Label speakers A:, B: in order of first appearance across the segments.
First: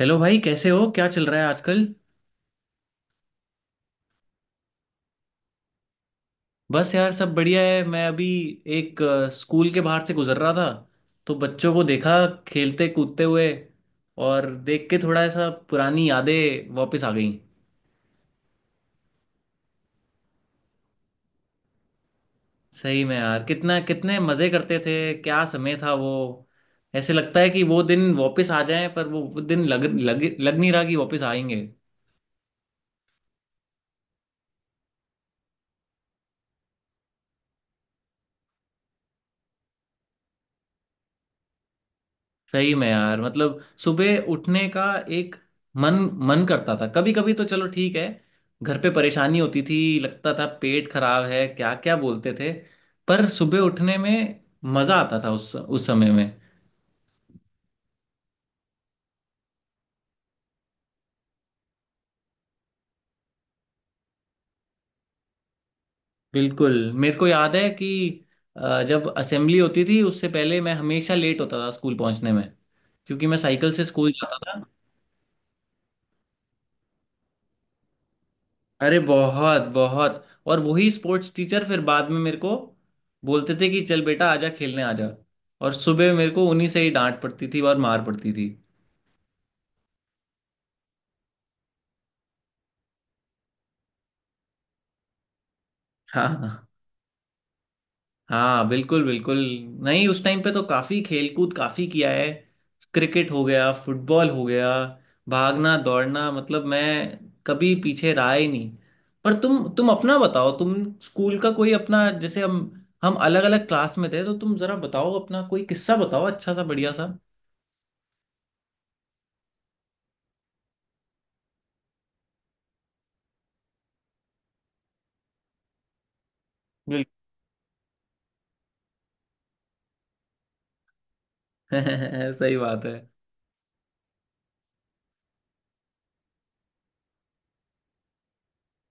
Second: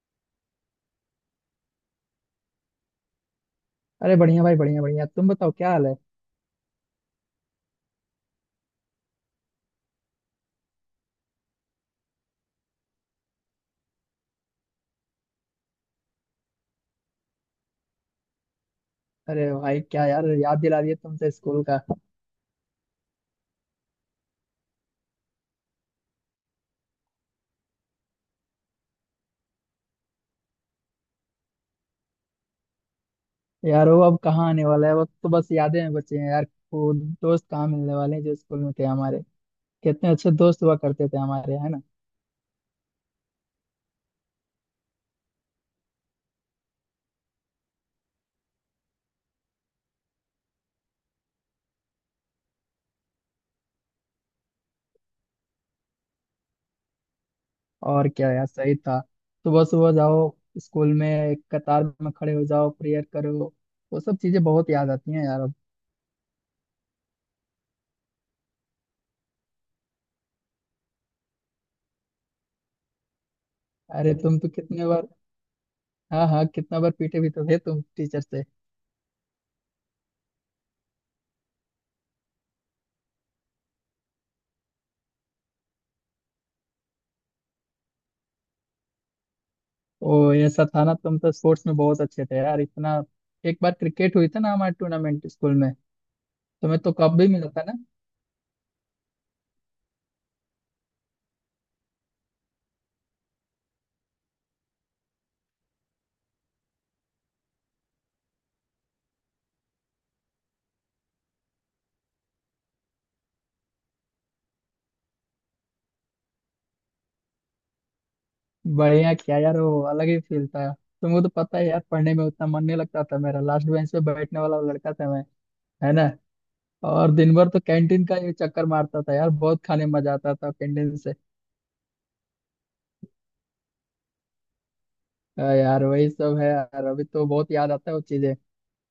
A: Hello भाई, कैसे हो? क्या चल रहा है आजकल?
B: अरे बढ़िया भाई, बढ़िया बढ़िया तुम बताओ क्या हाल है।
A: बस यार, सब बढ़िया है। मैं अभी एक स्कूल के बाहर से गुजर रहा था। तो बच्चों को देखा खेलते कूदते हुए, और देख के थोड़ा ऐसा पुरानी यादें वापस आ गई
B: अरे भाई क्या यार, याद दिला दिया तुमसे स्कूल का।
A: सही में यार, कितना कितने मज़े करते थे। क्या समय था वो। ऐसे लगता है कि वो दिन वापस आ जाएं, पर वो दिन लग लग लग नहीं रहा कि वापस आएंगे।
B: यार वो अब कहाँ आने वाला है, वो तो बस यादें में बचे हैं यार। वो दोस्त कहाँ मिलने वाले हैं जो स्कूल में थे हमारे। कितने अच्छे दोस्त हुआ करते थे हमारे, है ना।
A: सही में यार, मतलब सुबह उठने का एक मन मन करता था। कभी कभी तो चलो ठीक है, घर पे परेशानी होती थी, लगता था पेट खराब है, क्या क्या बोलते थे। पर सुबह उठने में मजा आता था उस समय में।
B: और क्या यार, सही था। सुबह सुबह जाओ, स्कूल में कतार में खड़े हो जाओ, प्रेयर करो। वो सब चीजें बहुत याद आती हैं यार अब।
A: बिल्कुल। मेरे को याद है कि जब असेंबली होती थी उससे पहले मैं हमेशा लेट होता था स्कूल पहुंचने में, क्योंकि मैं साइकिल से स्कूल
B: अरे
A: जाता
B: तुम तो
A: था।
B: कितने बार, हाँ हाँ, कितना बार पीटे भी तो थे तुम टीचर से।
A: अरे बहुत बहुत, और वही स्पोर्ट्स टीचर फिर बाद में मेरे को बोलते थे कि चल बेटा आजा खेलने आजा। और सुबह मेरे को उन्हीं से ही डांट पड़ती थी और मार पड़ती थी।
B: ओ ऐसा था ना, तुम तो स्पोर्ट्स में बहुत अच्छे थे यार इतना। एक बार क्रिकेट हुई थी ना हमारे टूर्नामेंट स्कूल में।
A: हाँ,
B: तुम्हें तो कप भी मिला था ना।
A: हाँ। बिल्कुल बिल्कुल। नहीं, उस टाइम पे तो काफी खेलकूद काफी किया है। क्रिकेट हो गया, फुटबॉल हो गया, भागना दौड़ना, मतलब मैं कभी पीछे रहा ही नहीं। पर तुम अपना बताओ, तुम स्कूल का कोई अपना, जैसे हम अलग अलग क्लास में थे तो तुम जरा बताओ अपना कोई किस्सा बताओ, अच्छा सा बढ़िया सा।
B: बढ़िया क्या यार, वो अलग ही फील था। तुमको तो पता है यार, पढ़ने में उतना मन नहीं लगता था मेरा। लास्ट बेंच पे बैठने वाला लड़का था मैं, है ना। और दिन भर तो कैंटीन का ये चक्कर मारता था यार, बहुत खाने में मजा आता था कैंटीन से।
A: बिल्कुल सही बात है।
B: यार वही सब है यार, अभी तो बहुत याद आता है वो चीजें।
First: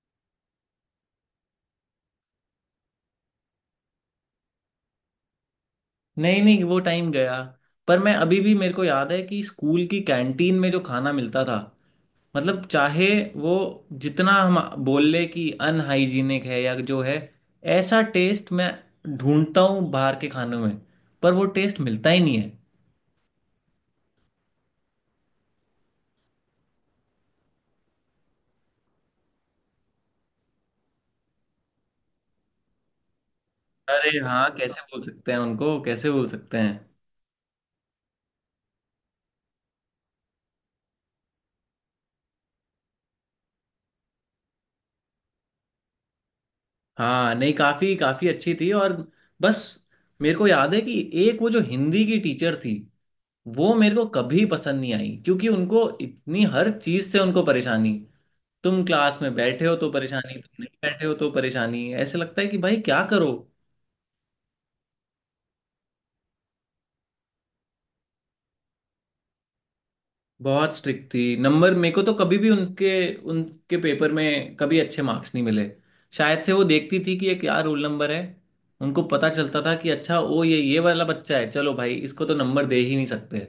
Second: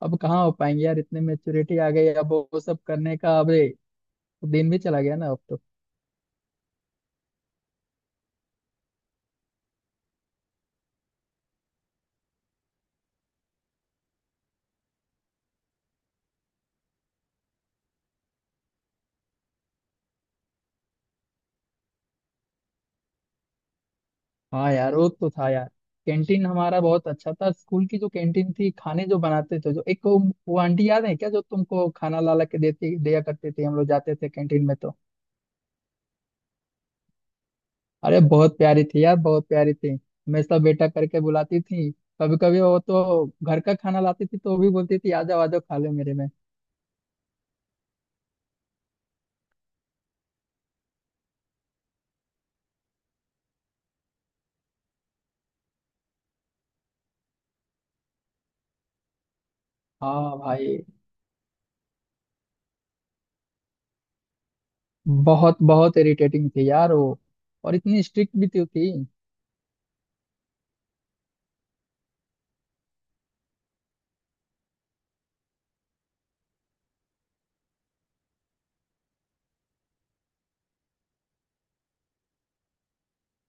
B: अब कहाँ हो पाएंगे यार, इतनी मेच्योरिटी आ गई, अब वो सब करने का। अरे दिन भी चला गया ना अब तो।
A: नहीं नहीं, वो टाइम गया। पर मैं अभी भी, मेरे को याद है कि स्कूल की कैंटीन में जो खाना मिलता था, मतलब चाहे वो जितना हम बोल ले कि अनहाइजीनिक है या जो है, ऐसा टेस्ट मैं ढूंढता हूँ बाहर के खानों में, पर वो टेस्ट मिलता ही नहीं है।
B: हाँ यार वो तो था यार। कैंटीन हमारा बहुत अच्छा था, स्कूल की जो कैंटीन थी, खाने जो बनाते थे, जो एक वो आंटी याद है क्या, जो तुमको खाना ला ला के देती दिया करती थी, हम लोग जाते
A: अरे
B: थे
A: हाँ,
B: कैंटीन में
A: कैसे
B: तो।
A: बोल सकते हैं उनको, कैसे बोल सकते हैं।
B: अरे बहुत प्यारी थी यार, बहुत प्यारी थी, हमेशा बेटा करके बुलाती थी। कभी कभी वो तो घर का खाना लाती थी, तो वो भी बोलती थी आ जाओ खा लो मेरे में।
A: हाँ, नहीं, काफी काफी अच्छी थी। और बस, मेरे को याद है कि एक वो जो हिंदी की टीचर थी, वो मेरे को कभी पसंद नहीं आई, क्योंकि उनको इतनी हर चीज से उनको परेशानी। तुम क्लास में बैठे हो तो परेशानी,
B: हाँ
A: तुम नहीं
B: भाई,
A: बैठे हो तो परेशानी, ऐसे लगता है कि भाई क्या करो।
B: बहुत बहुत इरिटेटिंग थी यार वो। और इतनी स्ट्रिक्ट भी तो थी।
A: बहुत स्ट्रिक्ट थी, नंबर मेरे को तो कभी भी उनके उनके पेपर में कभी अच्छे मार्क्स नहीं मिले। शायद से वो देखती थी कि ये क्या रोल नंबर है, उनको पता चलता था कि अच्छा, ओ ये वाला बच्चा है, चलो भाई इसको तो नंबर दे ही नहीं सकते।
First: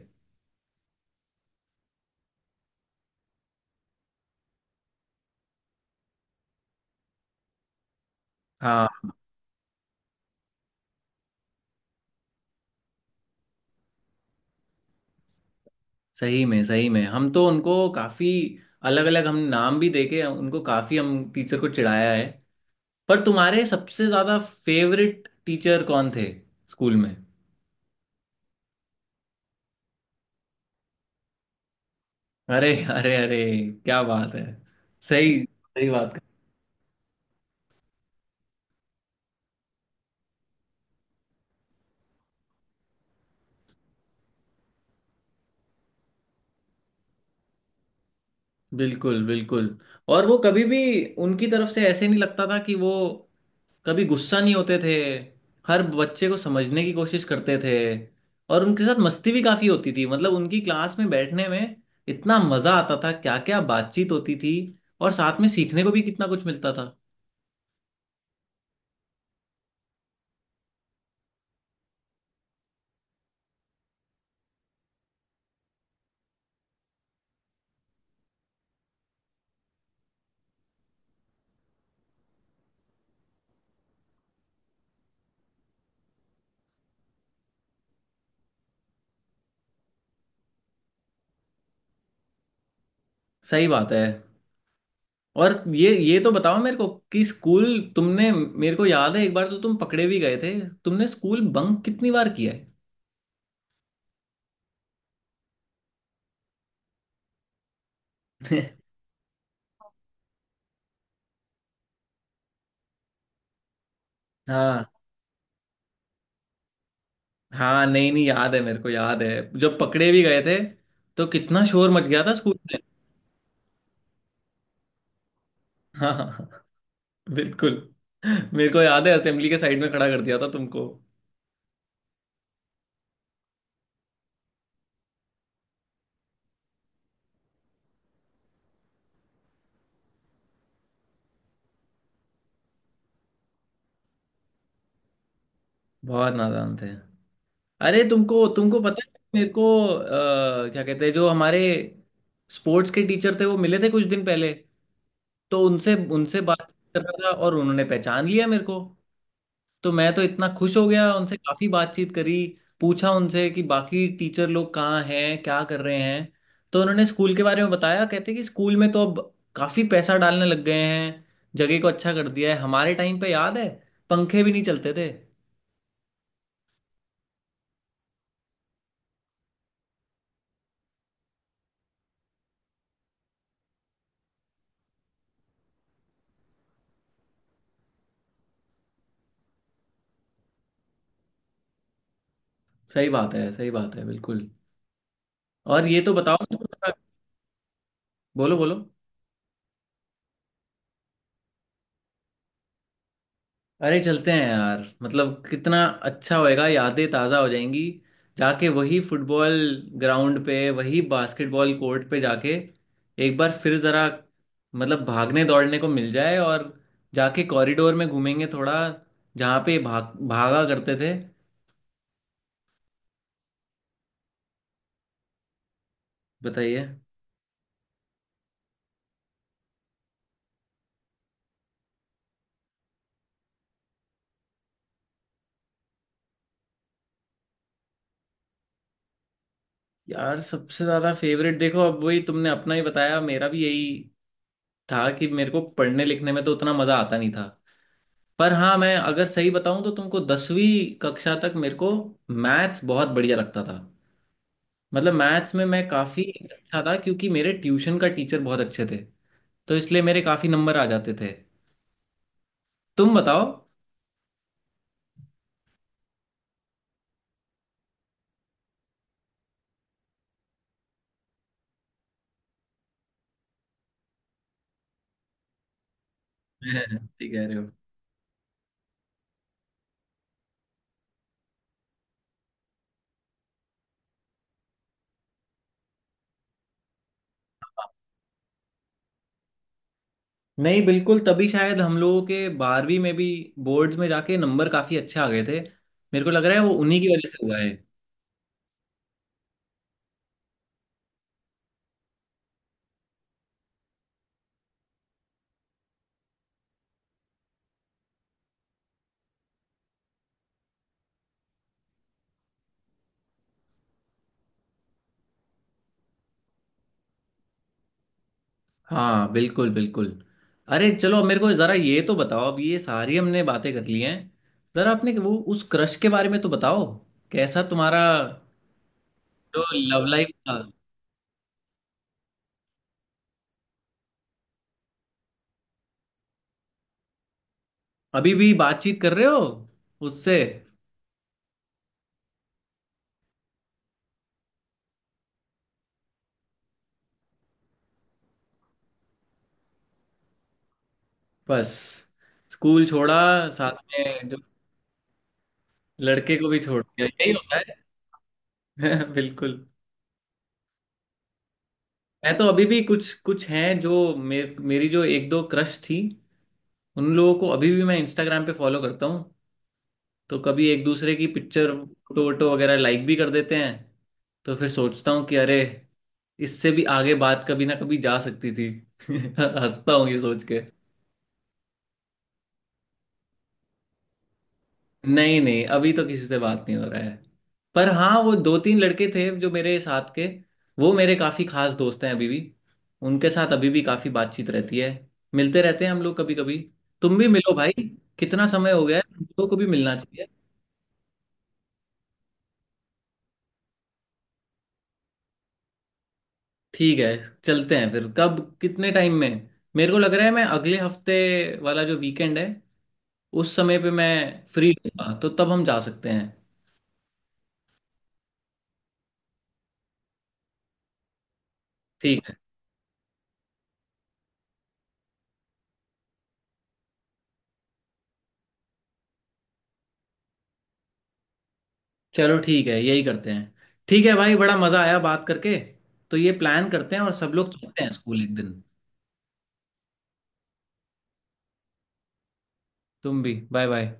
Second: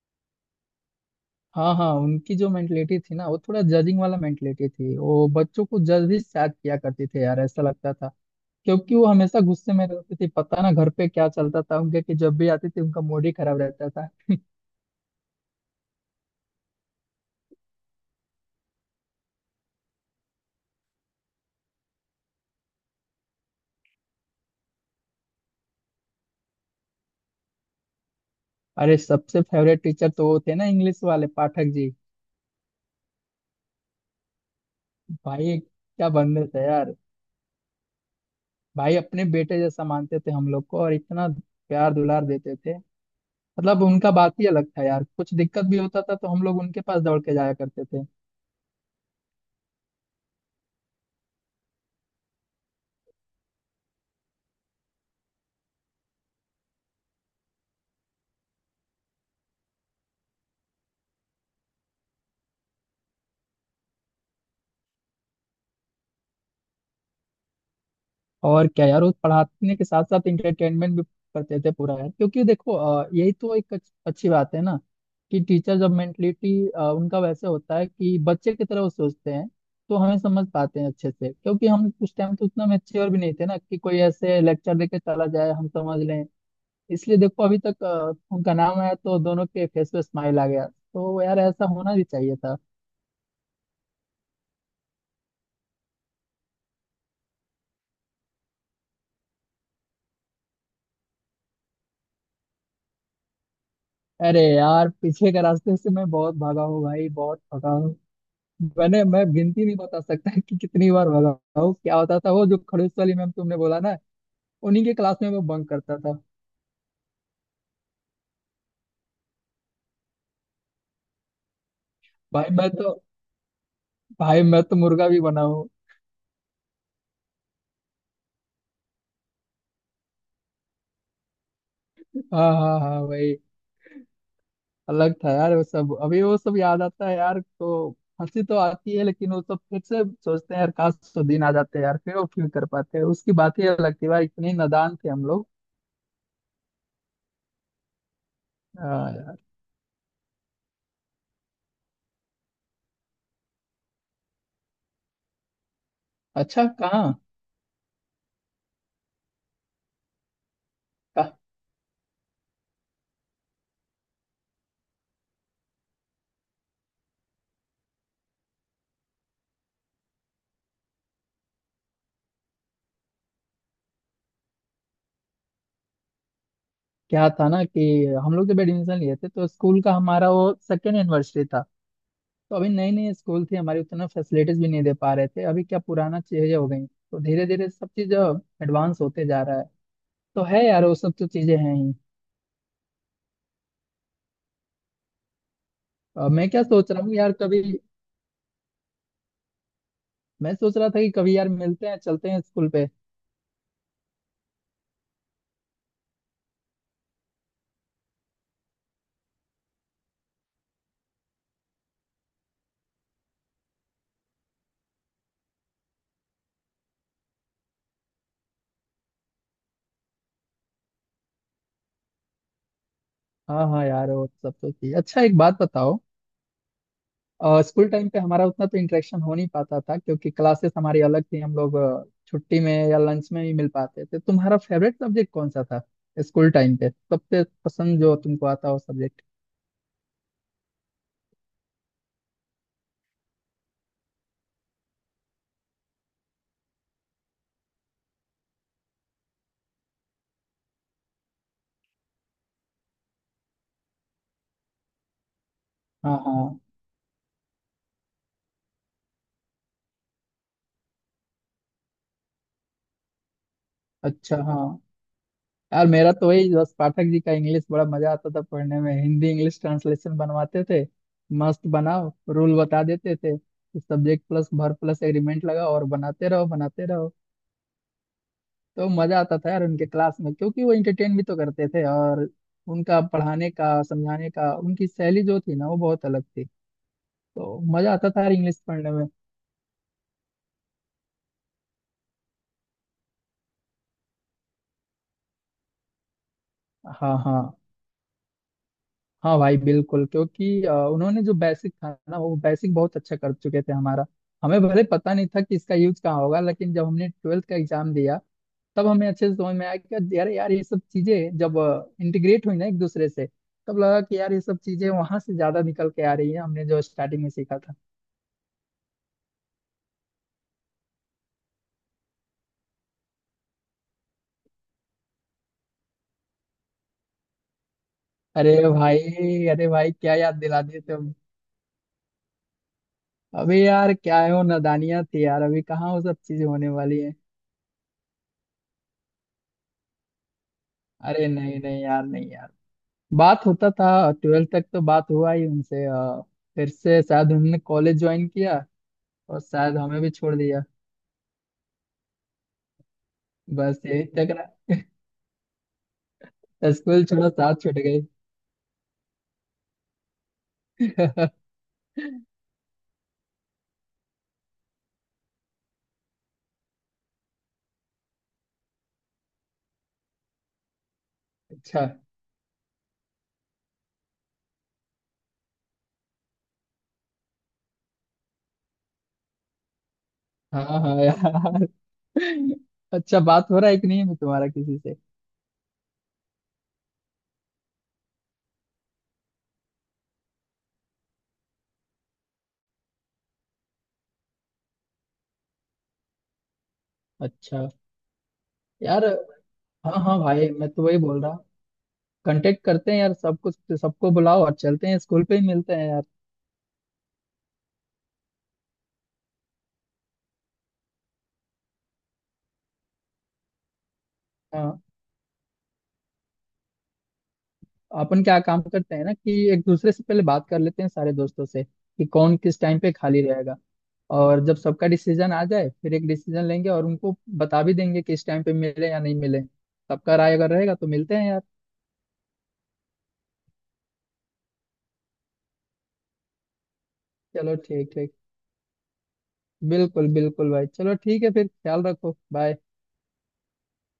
B: हाँ हाँ, उनकी जो मेंटलिटी थी ना वो थोड़ा जजिंग वाला मेंटलिटी थी, वो बच्चों को जज ही शायद किया करते थे यार, ऐसा लगता था।
A: हाँ,
B: क्योंकि वो हमेशा गुस्से में रहते थे, पता ना घर पे क्या चलता था उनके, कि जब भी आते थे उनका मूड ही खराब रहता था
A: सही में सही में, हम तो उनको काफी अलग अलग हम नाम भी देके उनको काफी हम टीचर को चिढ़ाया है। पर तुम्हारे सबसे ज्यादा फेवरेट टीचर कौन थे स्कूल में?
B: अरे सबसे फेवरेट टीचर तो वो थे ना, इंग्लिश वाले पाठक जी।
A: अरे अरे अरे, क्या बात है! सही
B: भाई
A: सही
B: क्या
A: बात कर।
B: बंदे थे यार। भाई अपने बेटे जैसा मानते थे हम लोग को, और इतना प्यार दुलार देते थे। मतलब उनका बात ही अलग था यार, कुछ दिक्कत भी होता था तो हम लोग उनके पास दौड़ के जाया करते थे।
A: बिल्कुल बिल्कुल। और वो कभी भी, उनकी तरफ से ऐसे नहीं लगता था कि वो कभी गुस्सा नहीं होते थे। हर बच्चे को समझने की कोशिश करते थे। और उनके साथ मस्ती भी काफी होती थी, मतलब उनकी क्लास में बैठने में इतना मजा आता था, क्या क्या बातचीत होती थी, और साथ में सीखने को भी कितना कुछ मिलता था।
B: और क्या यार, वो पढ़ाने के साथ साथ इंटरटेनमेंट भी करते थे पूरा यार। क्योंकि देखो यही तो एक अच्छी बात है ना, कि टीचर जब मेंटलिटी उनका वैसे होता है कि बच्चे की तरह वो सोचते हैं, तो हमें समझ पाते हैं अच्छे से। क्योंकि हम उस टाइम तो उतना मेच्योर भी नहीं थे ना, कि कोई ऐसे लेक्चर देके चला जाए हम समझ लें। इसलिए देखो, अभी तक उनका नाम आया तो दोनों के फेस पे स्माइल आ गया, तो यार ऐसा होना भी चाहिए था।
A: सही बात है। और ये तो बताओ मेरे को कि स्कूल, तुमने, मेरे को याद है एक बार तो तुम पकड़े भी गए थे, तुमने स्कूल बंक कितनी बार किया है?
B: अरे यार पीछे के रास्ते से मैं बहुत भागा हूँ भाई, बहुत भागा। मैं गिनती नहीं बता सकता कि कितनी बार भगा हूँ। क्या होता था वो जो खड़ूस वाली मैम, तुमने बोला ना,
A: हाँ,
B: उन्हीं के क्लास में मैं बंक करता था।
A: हाँ। नहीं नहीं, याद है, मेरे को याद है जब पकड़े भी गए थे, तो कितना शोर मच गया था
B: भाई
A: स्कूल
B: मैं
A: में।
B: तो भाई मैं तो मुर्गा भी बना हूँ।
A: हाँ हाँ। बिल्कुल। मेरे को याद है असेंबली के साइड में खड़ा कर दिया था तुमको।
B: हाँ हाँ हाँ भाई। अलग था यार वो सब, अभी वो सब याद आता है यार तो हंसी तो आती है, लेकिन वो सब फिर से सोचते हैं यार, काश वो दिन आ जाते यार, फिर वो फील कर पाते हैं। उसकी बात ही अलग थी भाई, इतने नादान थे हम लोग।
A: बहुत नादान थे। अरे तुमको तुमको पता है
B: हाँ यार।
A: मेरे को, क्या कहते हैं, जो हमारे स्पोर्ट्स के टीचर थे, वो मिले थे कुछ दिन पहले, तो उनसे उनसे बात
B: अच्छा
A: कर रहा
B: कहाँ।
A: था और उन्होंने पहचान लिया मेरे को, तो मैं तो इतना खुश हो गया, उनसे
B: कहाँ-
A: काफ़ी बातचीत करी। पूछा उनसे कि बाकी टीचर लोग कहाँ हैं, क्या कर रहे हैं, तो उन्होंने स्कूल के बारे में बताया कहते कि स्कूल में तो अब काफ़ी पैसा डालने लग गए हैं, जगह को अच्छा कर दिया है। हमारे टाइम पे याद है पंखे भी नहीं चलते थे।
B: क्या था ना, कि हम लोग जब एडमिशन लिए थे तो स्कूल का हमारा वो सेकेंड एनिवर्सरी था। तो अभी नई नई स्कूल थी हमारी, उतना फैसिलिटीज भी नहीं दे पा रहे थे, अभी क्या पुराना चीजें हो गई, तो धीरे धीरे सब चीज एडवांस होते जा रहा है। तो है यार वो सब तो चीजें हैं ही।
A: सही बात है, सही बात है, बिल्कुल। और ये तो बताओ।
B: मैं क्या सोच रहा हूँ यार, कभी
A: बोलो बोलो।
B: मैं सोच रहा था कि कभी यार मिलते हैं, चलते हैं स्कूल पे।
A: अरे चलते हैं यार, मतलब कितना अच्छा होएगा, यादें ताज़ा हो जाएंगी। जाके वही फुटबॉल ग्राउंड पे, वही बास्केटबॉल कोर्ट पे जाके एक बार फिर ज़रा, मतलब भागने दौड़ने को मिल जाए, और जाके कॉरिडोर में घूमेंगे थोड़ा, जहाँ पे भाग भागा करते थे।
B: हाँ हाँ यार वो सब तो चीज। अच्छा एक बात बताओ,
A: बताइए।
B: स्कूल टाइम पे हमारा उतना तो इंटरेक्शन हो नहीं पाता था, क्योंकि क्लासेस हमारी अलग थी, हम लोग छुट्टी में या लंच में ही मिल पाते थे। तुम्हारा फेवरेट सब्जेक्ट कौन सा था स्कूल टाइम पे, सबसे पसंद जो तुमको आता हो सब्जेक्ट?
A: यार सबसे ज़्यादा फेवरेट, देखो अब वही तुमने अपना ही बताया, मेरा भी यही था कि मेरे को पढ़ने लिखने में तो उतना मज़ा आता नहीं था। पर हाँ, मैं अगर सही बताऊं तो तुमको, 10वीं कक्षा तक मेरे को मैथ्स बहुत बढ़िया लगता था, मतलब मैथ्स में मैं
B: हाँ
A: काफ़ी
B: हाँ।
A: अच्छा था, क्योंकि मेरे ट्यूशन का टीचर बहुत अच्छे थे, तो इसलिए मेरे काफ़ी नंबर आ जाते थे। तुम बताओ।
B: अच्छा हाँ। यार मेरा तो वही बस पाठक जी का इंग्लिश, बड़ा मजा आता था पढ़ने में। हिंदी इंग्लिश ट्रांसलेशन बनवाते थे, मस्त बनाओ, रूल बता देते थे कि subject plus verb plus agreement लगाओ और बनाते रहो बनाते रहो।
A: ठीक कह रहे हो।
B: तो मजा आता था यार उनके क्लास में, क्योंकि वो इंटरटेन भी तो करते थे। और उनका पढ़ाने का समझाने का, उनकी शैली जो थी ना, वो बहुत अलग थी। तो मजा आता था यार इंग्लिश पढ़ने में।
A: नहीं बिल्कुल, तभी शायद हम लोगों के 12वीं में भी बोर्ड्स में जाके नंबर काफ़ी अच्छे आ गए थे, मेरे को लग रहा है वो उन्हीं की
B: हाँ
A: वजह से हुआ।
B: हाँ हाँ भाई बिल्कुल। क्योंकि उन्होंने जो बेसिक था ना, वो बेसिक बहुत अच्छा कर चुके थे हमारा। हमें भले पता नहीं था कि इसका यूज कहाँ होगा, लेकिन जब हमने ट्वेल्थ का एग्जाम दिया, तब हमें अच्छे से समझ में आया कि यार, ये सब चीजें जब इंटीग्रेट हुई ना एक दूसरे से, तब लगा कि यार ये सब चीजें वहां से ज्यादा निकल के आ रही है, हमने जो स्टार्टिंग में सीखा था।
A: हाँ, बिल्कुल बिल्कुल। अरे चलो, अब मेरे को जरा ये तो बताओ, अब ये सारी हमने बातें कर ली हैं, जरा आपने वो, उस क्रश के बारे में तो बताओ, कैसा तुम्हारा
B: अरे भाई
A: जो
B: अरे भाई
A: लव
B: क्या
A: लाइफ
B: याद
A: था।
B: दिला दिए तुम। अभी यार क्या है, वो नादानियां थी यार, अभी कहाँ वो सब चीजें होने वाली है।
A: अभी भी बातचीत कर रहे हो उससे?
B: अरे नहीं नहीं यार, नहीं यार। बात होता था, ट्वेल्थ तक तो बात हुआ ही उनसे, फिर से शायद उन्होंने कॉलेज ज्वाइन किया और शायद हमें भी छोड़ दिया।
A: बस, स्कूल छोड़ा, साथ
B: बस यही
A: में जो
B: टकरा,
A: लड़के को भी छोड़
B: स्कूल
A: दिया,
B: छोड़ा
A: यही होता
B: साथ छूट गई
A: है। बिल्कुल। मैं तो अभी भी, कुछ कुछ हैं जो मेरी जो एक दो क्रश थी, उन लोगों को अभी भी मैं इंस्टाग्राम पे फॉलो करता हूँ, तो कभी एक दूसरे की पिक्चर
B: अच्छा।
A: फोटो वोटो वगैरह लाइक भी कर देते हैं। तो फिर सोचता हूँ कि अरे, इससे भी आगे बात कभी ना कभी जा सकती थी। हंसता हूँ ये सोच के।
B: हाँ हाँ यार। अच्छा बात हो रहा है कि नहीं है तुम्हारा किसी से?
A: नहीं नहीं, अभी तो किसी से बात नहीं हो रहा है। पर हाँ, वो दो तीन लड़के थे जो मेरे साथ के, वो मेरे काफ़ी खास दोस्त हैं अभी भी, उनके साथ अभी भी काफ़ी बातचीत रहती है, मिलते रहते हैं हम लोग कभी कभी। तुम भी मिलो
B: अच्छा
A: भाई, कितना समय हो गया है,
B: यार।
A: तुम लोगों को भी मिलना
B: हाँ हाँ
A: चाहिए।
B: भाई, मैं तो वही बोल रहा हूँ, कांटेक्ट करते हैं यार, सब कुछ, सबको बुलाओ और चलते हैं, स्कूल पे ही मिलते हैं यार।
A: ठीक है। चलते हैं फिर, कब कितने टाइम में? मेरे को लग रहा है मैं अगले हफ्ते वाला जो वीकेंड है उस समय पे मैं फ्री हूँ, तो तब हम जा सकते हैं।
B: अपन क्या काम करते हैं ना, कि एक दूसरे से पहले बात कर लेते हैं सारे दोस्तों से कि
A: ठीक है।
B: कौन किस टाइम पे खाली रहेगा। और जब सबका डिसीजन आ जाए, फिर एक डिसीजन लेंगे और उनको बता भी देंगे कि इस टाइम पे मिले या नहीं मिले, सबका राय अगर रहेगा तो मिलते हैं यार।
A: चलो ठीक है, यही करते हैं। ठीक है भाई, बड़ा मज़ा आया बात करके, तो ये प्लान करते हैं और सब लोग
B: चलो
A: चलते हैं
B: ठीक ठीक।
A: स्कूल एक दिन।
B: बिल्कुल बिल्कुल भाई, चलो ठीक है फिर, ख्याल रखो, बाय।
A: तुम भी बाय बाय।